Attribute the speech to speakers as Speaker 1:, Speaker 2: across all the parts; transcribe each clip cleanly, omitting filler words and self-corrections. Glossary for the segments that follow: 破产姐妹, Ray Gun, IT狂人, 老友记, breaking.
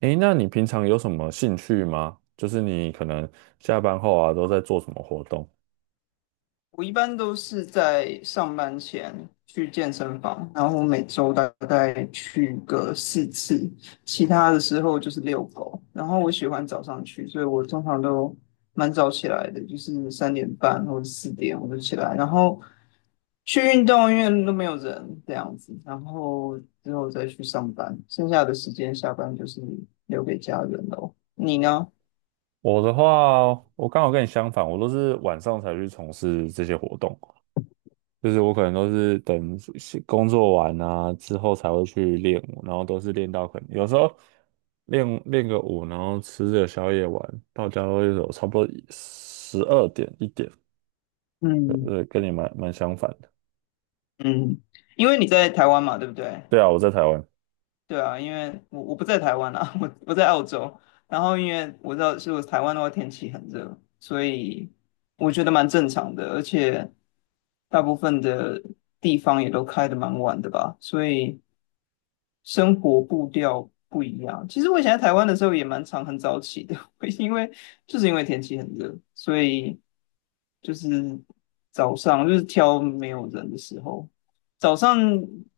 Speaker 1: 诶，那你平常有什么兴趣吗？就是你可能下班后啊，都在做什么活动？
Speaker 2: 我一般都是在上班前去健身房，然后我每周大概去个4次。其他的时候就是遛狗。然后我喜欢早上去，所以我通常都蛮早起来的，就是3:30或者4点我就起来，然后去运动，因为都没有人这样子，然后之后再去上班，剩下的时间下班就是留给家人喽。你呢？
Speaker 1: 我的话哦，我刚好跟你相反，我都是晚上才去从事这些活动，就是我可能都是等工作完啊之后才会去练舞，然后都是练到可能有时候练练个舞，然后吃个宵夜玩，到家都有差不多十二点一点，
Speaker 2: 嗯
Speaker 1: 跟你蛮相反的。
Speaker 2: 嗯，因为你在台湾嘛，对不对？
Speaker 1: 对啊，我在台湾。
Speaker 2: 对啊，因为我不在台湾啊，我在澳洲。然后因为我知道，是我台湾的话天气很热，所以我觉得蛮正常的，而且大部分的地方也都开得蛮晚的吧，所以生活步调不一样。其实我以前在台湾的时候也蛮常很早起的，因为就是因为天气很热，所以就是早上，就是挑没有人的时候。早上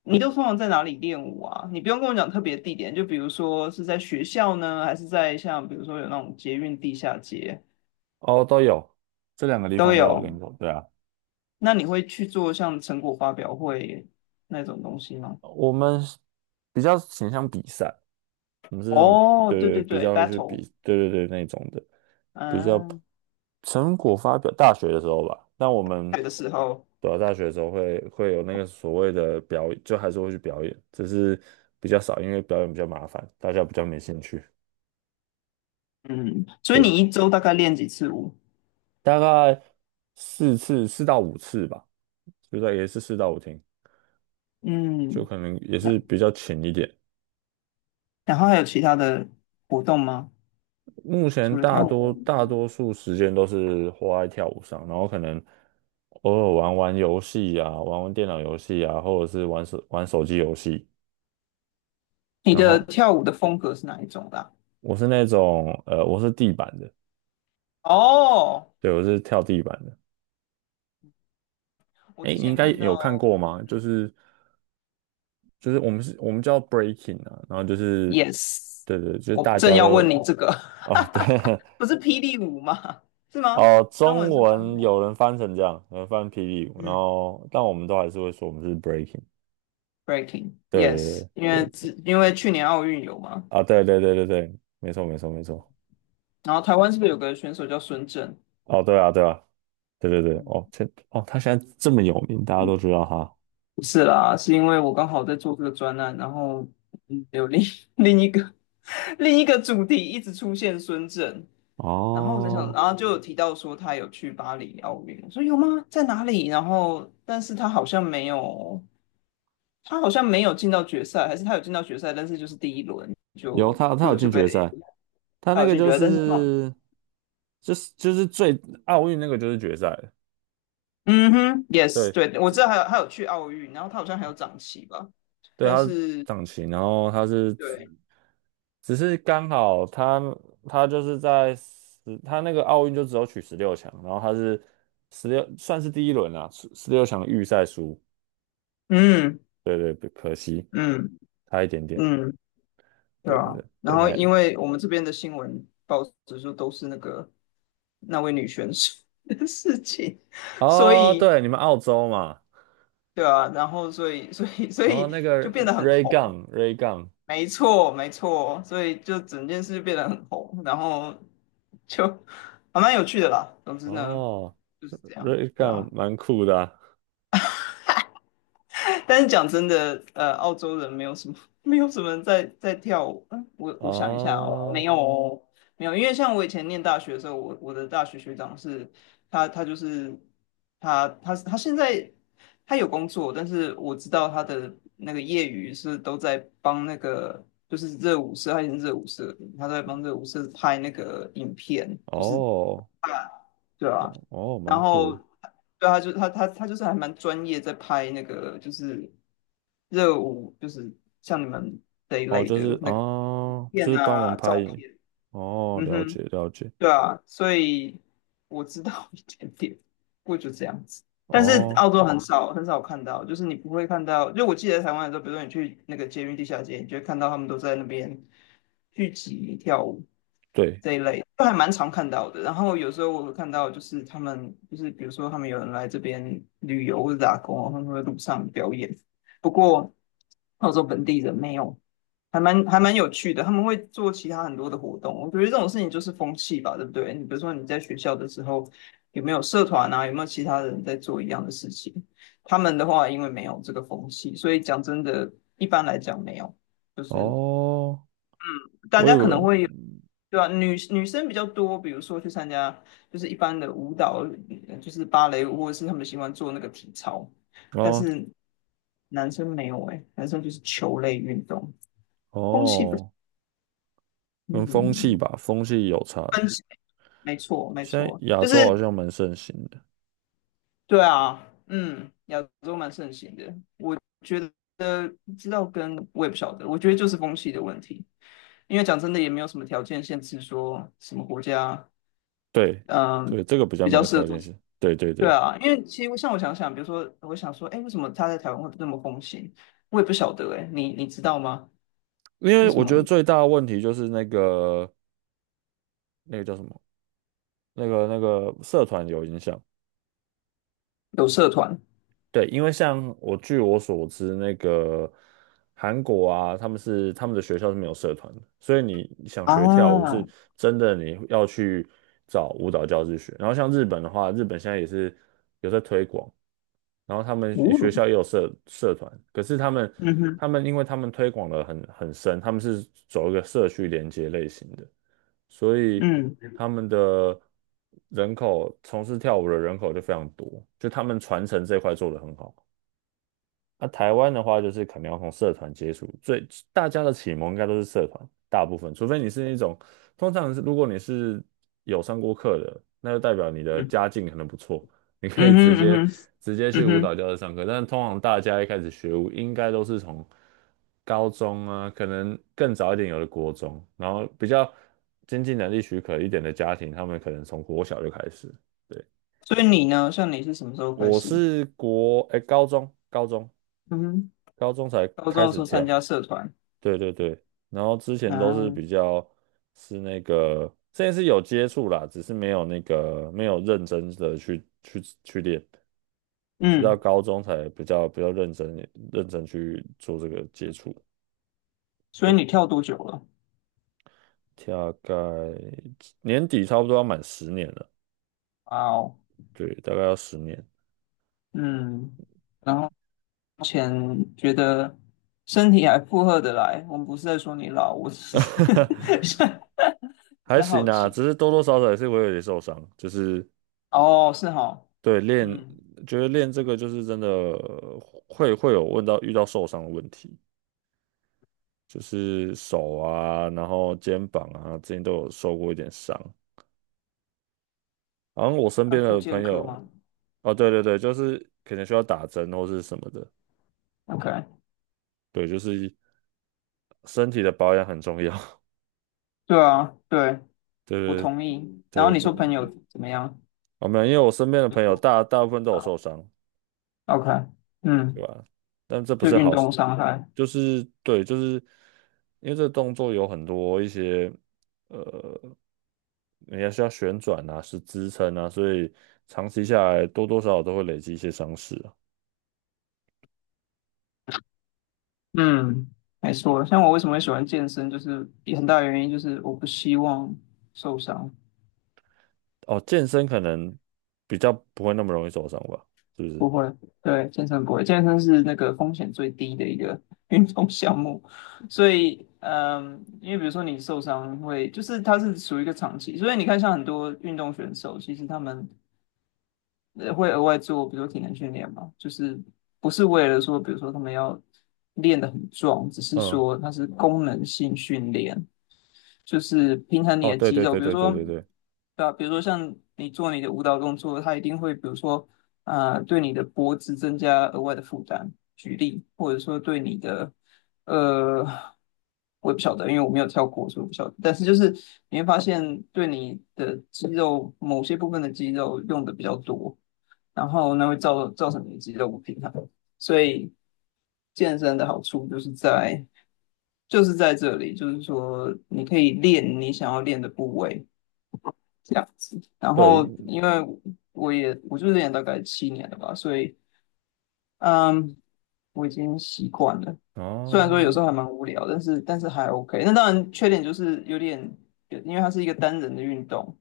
Speaker 2: 你都通常在哪里练舞啊？你不用跟我讲特别地点，就比如说是在学校呢，还是在像比如说有那种捷运地下街
Speaker 1: 哦，都有，这两个地
Speaker 2: 都
Speaker 1: 方都有
Speaker 2: 有。
Speaker 1: 练过，对啊。
Speaker 2: 那你会去做像成果发表会那种东西吗？
Speaker 1: 我们是比较倾向比赛，我们是那种
Speaker 2: 哦，
Speaker 1: 对
Speaker 2: 对
Speaker 1: 对
Speaker 2: 对
Speaker 1: 比
Speaker 2: 对
Speaker 1: 较去比
Speaker 2: ，battle，
Speaker 1: 对对对那种的，比较
Speaker 2: 嗯，
Speaker 1: 成果发表大学的时候吧。但我们
Speaker 2: 学的时候，
Speaker 1: 对啊，大学的时候会有那个所谓的表演，就还是会去表演，只是比较少，因为表演比较麻烦，大家比较没兴趣。
Speaker 2: 嗯，所以
Speaker 1: 对，
Speaker 2: 你一周大概练几次舞？
Speaker 1: 大概四次四到五次吧，就在也是四到五天，就
Speaker 2: 嗯，
Speaker 1: 可能也是
Speaker 2: 那
Speaker 1: 比较浅一点。
Speaker 2: 然后还有其他的活动吗？
Speaker 1: 目
Speaker 2: 除
Speaker 1: 前
Speaker 2: 了
Speaker 1: 大
Speaker 2: 跳
Speaker 1: 多
Speaker 2: 舞？
Speaker 1: 大多数时间都是花在跳舞上，然后可能偶尔玩玩游戏啊，玩玩电脑游戏啊，或者是玩手机游戏。
Speaker 2: 你
Speaker 1: 然
Speaker 2: 的
Speaker 1: 后
Speaker 2: 跳舞的风格是哪一种啦？
Speaker 1: 我是那种我是地板的，
Speaker 2: 哦，
Speaker 1: 对，我是跳地板的。
Speaker 2: 我
Speaker 1: 哎，
Speaker 2: 之
Speaker 1: 你应
Speaker 2: 前
Speaker 1: 该
Speaker 2: 看到
Speaker 1: 有看过吗？就是就是我们是我们叫 breaking 啊，然后就是
Speaker 2: ，yes，
Speaker 1: 对对，就是
Speaker 2: 我
Speaker 1: 大
Speaker 2: 正
Speaker 1: 家
Speaker 2: 要
Speaker 1: 都
Speaker 2: 问你这个。
Speaker 1: 啊对。
Speaker 2: 不是霹雳舞吗？是 吗？
Speaker 1: 哦，
Speaker 2: 中
Speaker 1: 中
Speaker 2: 文是翻
Speaker 1: 文
Speaker 2: 跳，
Speaker 1: 有人翻成这样，有人翻霹雳舞，然
Speaker 2: 嗯
Speaker 1: 后但我们都还是会说我们是 breaking。对对
Speaker 2: ，breaking，yes，
Speaker 1: 对，
Speaker 2: 因为之因为去年奥运有嘛，
Speaker 1: 啊，对对对对对，没错没错没错。
Speaker 2: 然后台湾是不是有个选手叫孙正？
Speaker 1: 哦，对啊对啊，对对对，哦，这。哦，他现在这么有名，大家都知道他。
Speaker 2: 不是啦，是因为我刚好在做这个专案，然后有另 另一个 另一个主题一直出现孙正，然后我在想，
Speaker 1: 哦，
Speaker 2: 然后就有哦提到说他有去巴黎奥运，我说有吗？在哪里？然后，但是他好像没有，他好像没有进到决赛，还是他有进到决赛，但是就是第一轮
Speaker 1: 有。
Speaker 2: 就
Speaker 1: 他有
Speaker 2: 就就
Speaker 1: 进
Speaker 2: 被
Speaker 1: 决赛，他
Speaker 2: 他
Speaker 1: 那
Speaker 2: 有
Speaker 1: 个
Speaker 2: 进
Speaker 1: 就
Speaker 2: 决赛，但是好，
Speaker 1: 是最奥运那个就是决赛了。
Speaker 2: 嗯哼，yes，
Speaker 1: 对
Speaker 2: 对，我知道还有去奥运，然后他好像还有长旗吧，
Speaker 1: 对，
Speaker 2: 但
Speaker 1: 他是
Speaker 2: 是
Speaker 1: 掌旗，然后
Speaker 2: 对，
Speaker 1: 只是刚好他就是他那个奥运就只有取十六强，然后他是十六算是第一轮啊，十六强预赛输，
Speaker 2: 嗯
Speaker 1: 对对，可惜。
Speaker 2: 嗯
Speaker 1: 差一点点，
Speaker 2: 嗯，对
Speaker 1: 对对
Speaker 2: 啊，
Speaker 1: 对，
Speaker 2: 然后因为我们这边的新闻报纸就都是那个那位女选手的事情。所
Speaker 1: 哦，
Speaker 2: 以
Speaker 1: 对，你们澳洲嘛，
Speaker 2: 对啊，然后所以 所以所
Speaker 1: 哦，
Speaker 2: 以
Speaker 1: 那
Speaker 2: 就
Speaker 1: 个
Speaker 2: 变得很
Speaker 1: Ray
Speaker 2: 红，
Speaker 1: Gun Ray Gun。
Speaker 2: 没错没错，所以就整件事变得很红，然后就还蛮有趣的啦。总之呢，
Speaker 1: 哦
Speaker 2: 就是这样，
Speaker 1: ，Ray
Speaker 2: 对
Speaker 1: Gun
Speaker 2: 啊。
Speaker 1: 蛮酷的啊。
Speaker 2: 但是讲真的，澳洲人没有什么，没有什么人在跳舞。嗯，我想一下哦，没
Speaker 1: 哦
Speaker 2: 有哦，没有，因为像我以前念大学的时候，我的大学学长是，他就是他现在他有工作，但是我知道他的那个业余是都在帮那个就是热舞社，他以前是热舞社的，他都在帮热舞社拍那个影片，就是
Speaker 1: 哦
Speaker 2: 啊，对啊，
Speaker 1: 哦，
Speaker 2: 然
Speaker 1: 蛮酷
Speaker 2: 后
Speaker 1: 的，
Speaker 2: 对他就他就是还蛮专业，在拍那个就是热舞，就是像你们这一
Speaker 1: 哦，
Speaker 2: 类
Speaker 1: 就
Speaker 2: 的
Speaker 1: 是
Speaker 2: 那个影
Speaker 1: 哦，就
Speaker 2: 片
Speaker 1: 是帮
Speaker 2: 啊、
Speaker 1: 忙
Speaker 2: 照
Speaker 1: 拍影。
Speaker 2: 片。
Speaker 1: 哦，
Speaker 2: 嗯
Speaker 1: 了解
Speaker 2: 哼，
Speaker 1: 了解，
Speaker 2: 对啊，所以我知道 一点点，不过就这样子。但是
Speaker 1: 哦，
Speaker 2: 澳洲很哦少很少看到，就是你不会看到。就我记得在台湾的时候，比如说你去那个捷运地下街，你就会看到他们都在那边聚集跳舞
Speaker 1: 对，
Speaker 2: 这一类，都还蛮常看到的。然后有时候我会看到，就是他们就是比如说他们有人来这边旅游或者打工，他们会路上表演。不过澳洲本地人没有，还蛮有趣的，他们会做其他很多的活动。我觉得这种事情就是风气吧，对不对？你比如说你在学校的时候，有没有社团啊？有没有其他人在做一样的事情？他们的话，因为没有这个风气，所以讲真的，一般来讲没有，就是
Speaker 1: 哦，
Speaker 2: 大
Speaker 1: 我以
Speaker 2: 家
Speaker 1: 为，
Speaker 2: 可能会有，对吧？女生比较多，比如说去参加就是一般的舞蹈，就是芭蕾舞，或者是他们喜欢做那个体操，但
Speaker 1: 哦
Speaker 2: 是男生没有哎、男生就是球类运动，风气不，
Speaker 1: 哦，跟风气
Speaker 2: 嗯。
Speaker 1: 吧，风气有差，
Speaker 2: 分歧，没错，没
Speaker 1: 现在
Speaker 2: 错，
Speaker 1: 亚
Speaker 2: 就
Speaker 1: 洲
Speaker 2: 是
Speaker 1: 好像蛮盛行的。
Speaker 2: 对啊，嗯，亚洲蛮盛行的，我觉得不知道跟我也不晓得，我觉得就是风气的问题，因为讲真的也没有什么条件限制说什么国家，
Speaker 1: 对
Speaker 2: 嗯，
Speaker 1: 对，这个比较
Speaker 2: 比
Speaker 1: 没
Speaker 2: 较
Speaker 1: 有
Speaker 2: 适合
Speaker 1: 条
Speaker 2: 做，
Speaker 1: 件性。对对
Speaker 2: 对
Speaker 1: 对，
Speaker 2: 啊，因为其实像我想想，比如说我想说，哎，为什么他在台湾会这么风行？我也不晓得，哎，你你知道吗？
Speaker 1: 因为
Speaker 2: 为什
Speaker 1: 我觉得
Speaker 2: 么
Speaker 1: 最大的问题就是那个那个叫什么，那个社团有影响，
Speaker 2: 有社团
Speaker 1: 对，因为像我据我所知，那个韩国啊，他们的学校是没有社团的，所以你想学跳舞是
Speaker 2: 啊？
Speaker 1: 真的你要去找舞蹈教室学。然后像日本的话，日本现在也是有在推广，然后他们学
Speaker 2: 哦，
Speaker 1: 校也有社团，可是他们
Speaker 2: 嗯哼，
Speaker 1: 他们因为他们推广的很深，他们是走一个社区连接类型的。所以
Speaker 2: 嗯
Speaker 1: 他们的人口从事跳舞的人口就非常多，就他们传承这块做的很好。那、台湾的话，就是可能要从社团接触，最大家的启蒙应该都是社团，大部分，除非你是那种，通常是如果你是有上过课的，那就代表你的
Speaker 2: 嗯
Speaker 1: 家境可能不错，你可
Speaker 2: 嗯
Speaker 1: 以直接
Speaker 2: 哼嗯哼
Speaker 1: 直接去
Speaker 2: 嗯
Speaker 1: 舞
Speaker 2: 哼。
Speaker 1: 蹈教室上课。但是通常大家一开始学舞，应该都是从高中啊，可能更早一点有的国中，然后比较经济能力许可一点的家庭，他们可能从国小就开始。对，
Speaker 2: 所以你呢？像你是什么时候开
Speaker 1: 我
Speaker 2: 始？
Speaker 1: 是国，哎，
Speaker 2: 嗯哼，
Speaker 1: 高中才
Speaker 2: 高
Speaker 1: 开
Speaker 2: 中的时
Speaker 1: 始
Speaker 2: 候参
Speaker 1: 跳。
Speaker 2: 加社团，
Speaker 1: 对对对，然后之前都是
Speaker 2: 啊。
Speaker 1: 比较是那个，之前是有接触啦，只是没有那个没有认真的去练，直到
Speaker 2: 嗯，
Speaker 1: 高中才比较认真去做这个接触。
Speaker 2: 所以
Speaker 1: 对，
Speaker 2: 你跳多久了？
Speaker 1: 大概年底差不多要满十年了，
Speaker 2: 啊，哦，
Speaker 1: 对，大概要十年，
Speaker 2: 嗯，然后目前觉得身体还负荷得来，我们不是在说你老，我只是 在
Speaker 1: 还
Speaker 2: 是
Speaker 1: 行
Speaker 2: 好
Speaker 1: 啦，
Speaker 2: 奇。
Speaker 1: 只是多多少少也是会有点受伤，就是
Speaker 2: 哦，是哈，
Speaker 1: 对练，
Speaker 2: 嗯，
Speaker 1: 觉得练这个就是真的会有遇到受伤的问题。就是手啊，然后肩膀啊，之前都有受过一点伤。然后我身
Speaker 2: 按
Speaker 1: 边
Speaker 2: 复
Speaker 1: 的
Speaker 2: 健
Speaker 1: 朋
Speaker 2: 科
Speaker 1: 友，
Speaker 2: 吗
Speaker 1: 哦，对对对，就是可能需要打针或是什么的，
Speaker 2: ？OK，
Speaker 1: 对，就是身体的保养很重要。
Speaker 2: 对啊，对，我
Speaker 1: 对对
Speaker 2: 同意。然后
Speaker 1: 对，
Speaker 2: 你
Speaker 1: 不，
Speaker 2: 说朋友怎么样
Speaker 1: 啊没有，因为我身边的朋友大部分都有受伤，
Speaker 2: ？OK，
Speaker 1: 对
Speaker 2: 嗯，
Speaker 1: 吧？但这不
Speaker 2: 就
Speaker 1: 是
Speaker 2: 运
Speaker 1: 好事，
Speaker 2: 动伤害。
Speaker 1: 就是对，就是因为这个动作有很多一些呃，你还需要旋转呐，是支撑呐，所以长期下来多多少少都会累积一些伤势啊。
Speaker 2: 嗯，没错。像我为什么会喜欢健身，就是有很大原因就是我不希望受伤。
Speaker 1: 哦，健身可能比较不会那么容易受伤吧，是不是？
Speaker 2: 不会，对，健身不会，健身是那个风险最低的一个 运动项目。所以，嗯，因为比如说你受伤会，就是它是属于一个长期，所以你看像很多运动选手，其实他们会额外做，比如说体能训练嘛，就是不是为了说，比如说他们要练得很壮，只是
Speaker 1: 嗯，
Speaker 2: 说它是功能性训练，就是平衡你
Speaker 1: 哦，
Speaker 2: 的
Speaker 1: 对
Speaker 2: 肌
Speaker 1: 对
Speaker 2: 肉，
Speaker 1: 对
Speaker 2: 比如
Speaker 1: 对对
Speaker 2: 说，
Speaker 1: 对对
Speaker 2: 对吧？比如说像你做你的舞蹈动作，它一定会，比如说，对你的脖子增加额外的负担，举例，或者说对你的，呃，我也不晓得，因为我没有跳过，所以我不晓得。但是就是你会发现，对你的肌肉某些部分的肌肉用的比较多，然后那会造造成你肌肉不平衡。所以健身的好处就是在就是在这里，就是说你可以练你想要练的部位这样子。然
Speaker 1: 对，
Speaker 2: 后因为我也就练大概7年了吧，所以嗯，我已经习惯了。虽然说有时
Speaker 1: 哦
Speaker 2: 候还蛮无聊，但是还 OK。那当然缺点就是有点，因为它是一个单人的运动，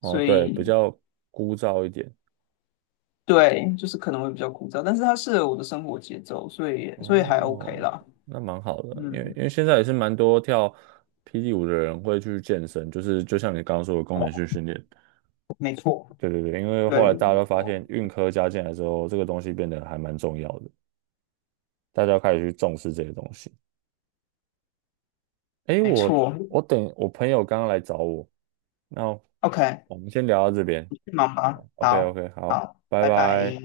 Speaker 1: 哦，
Speaker 2: 所
Speaker 1: 对，比
Speaker 2: 以
Speaker 1: 较枯燥一点。
Speaker 2: 对，就是可能会比较枯燥，但是它适合我的生活节奏，所以还 OK
Speaker 1: 哦，
Speaker 2: 啦。
Speaker 1: 那蛮好的，因为
Speaker 2: 嗯，
Speaker 1: 因为现在也是蛮多跳霹雳舞的人会去健身，就是就像你刚刚说的功能性训练。
Speaker 2: 没错，
Speaker 1: 对对对，因为
Speaker 2: 对，
Speaker 1: 后来大家都发现运科加进来之后，这个东西变得还蛮重要的，大家开始去重视这些东西。诶，
Speaker 2: 没
Speaker 1: 我
Speaker 2: 错。
Speaker 1: 我等我朋友刚刚来找我，那
Speaker 2: OK，
Speaker 1: 我们先聊到这边。
Speaker 2: 你去忙吧。
Speaker 1: OK
Speaker 2: 好，
Speaker 1: OK，好，
Speaker 2: 好，
Speaker 1: 拜
Speaker 2: 拜拜。
Speaker 1: 拜。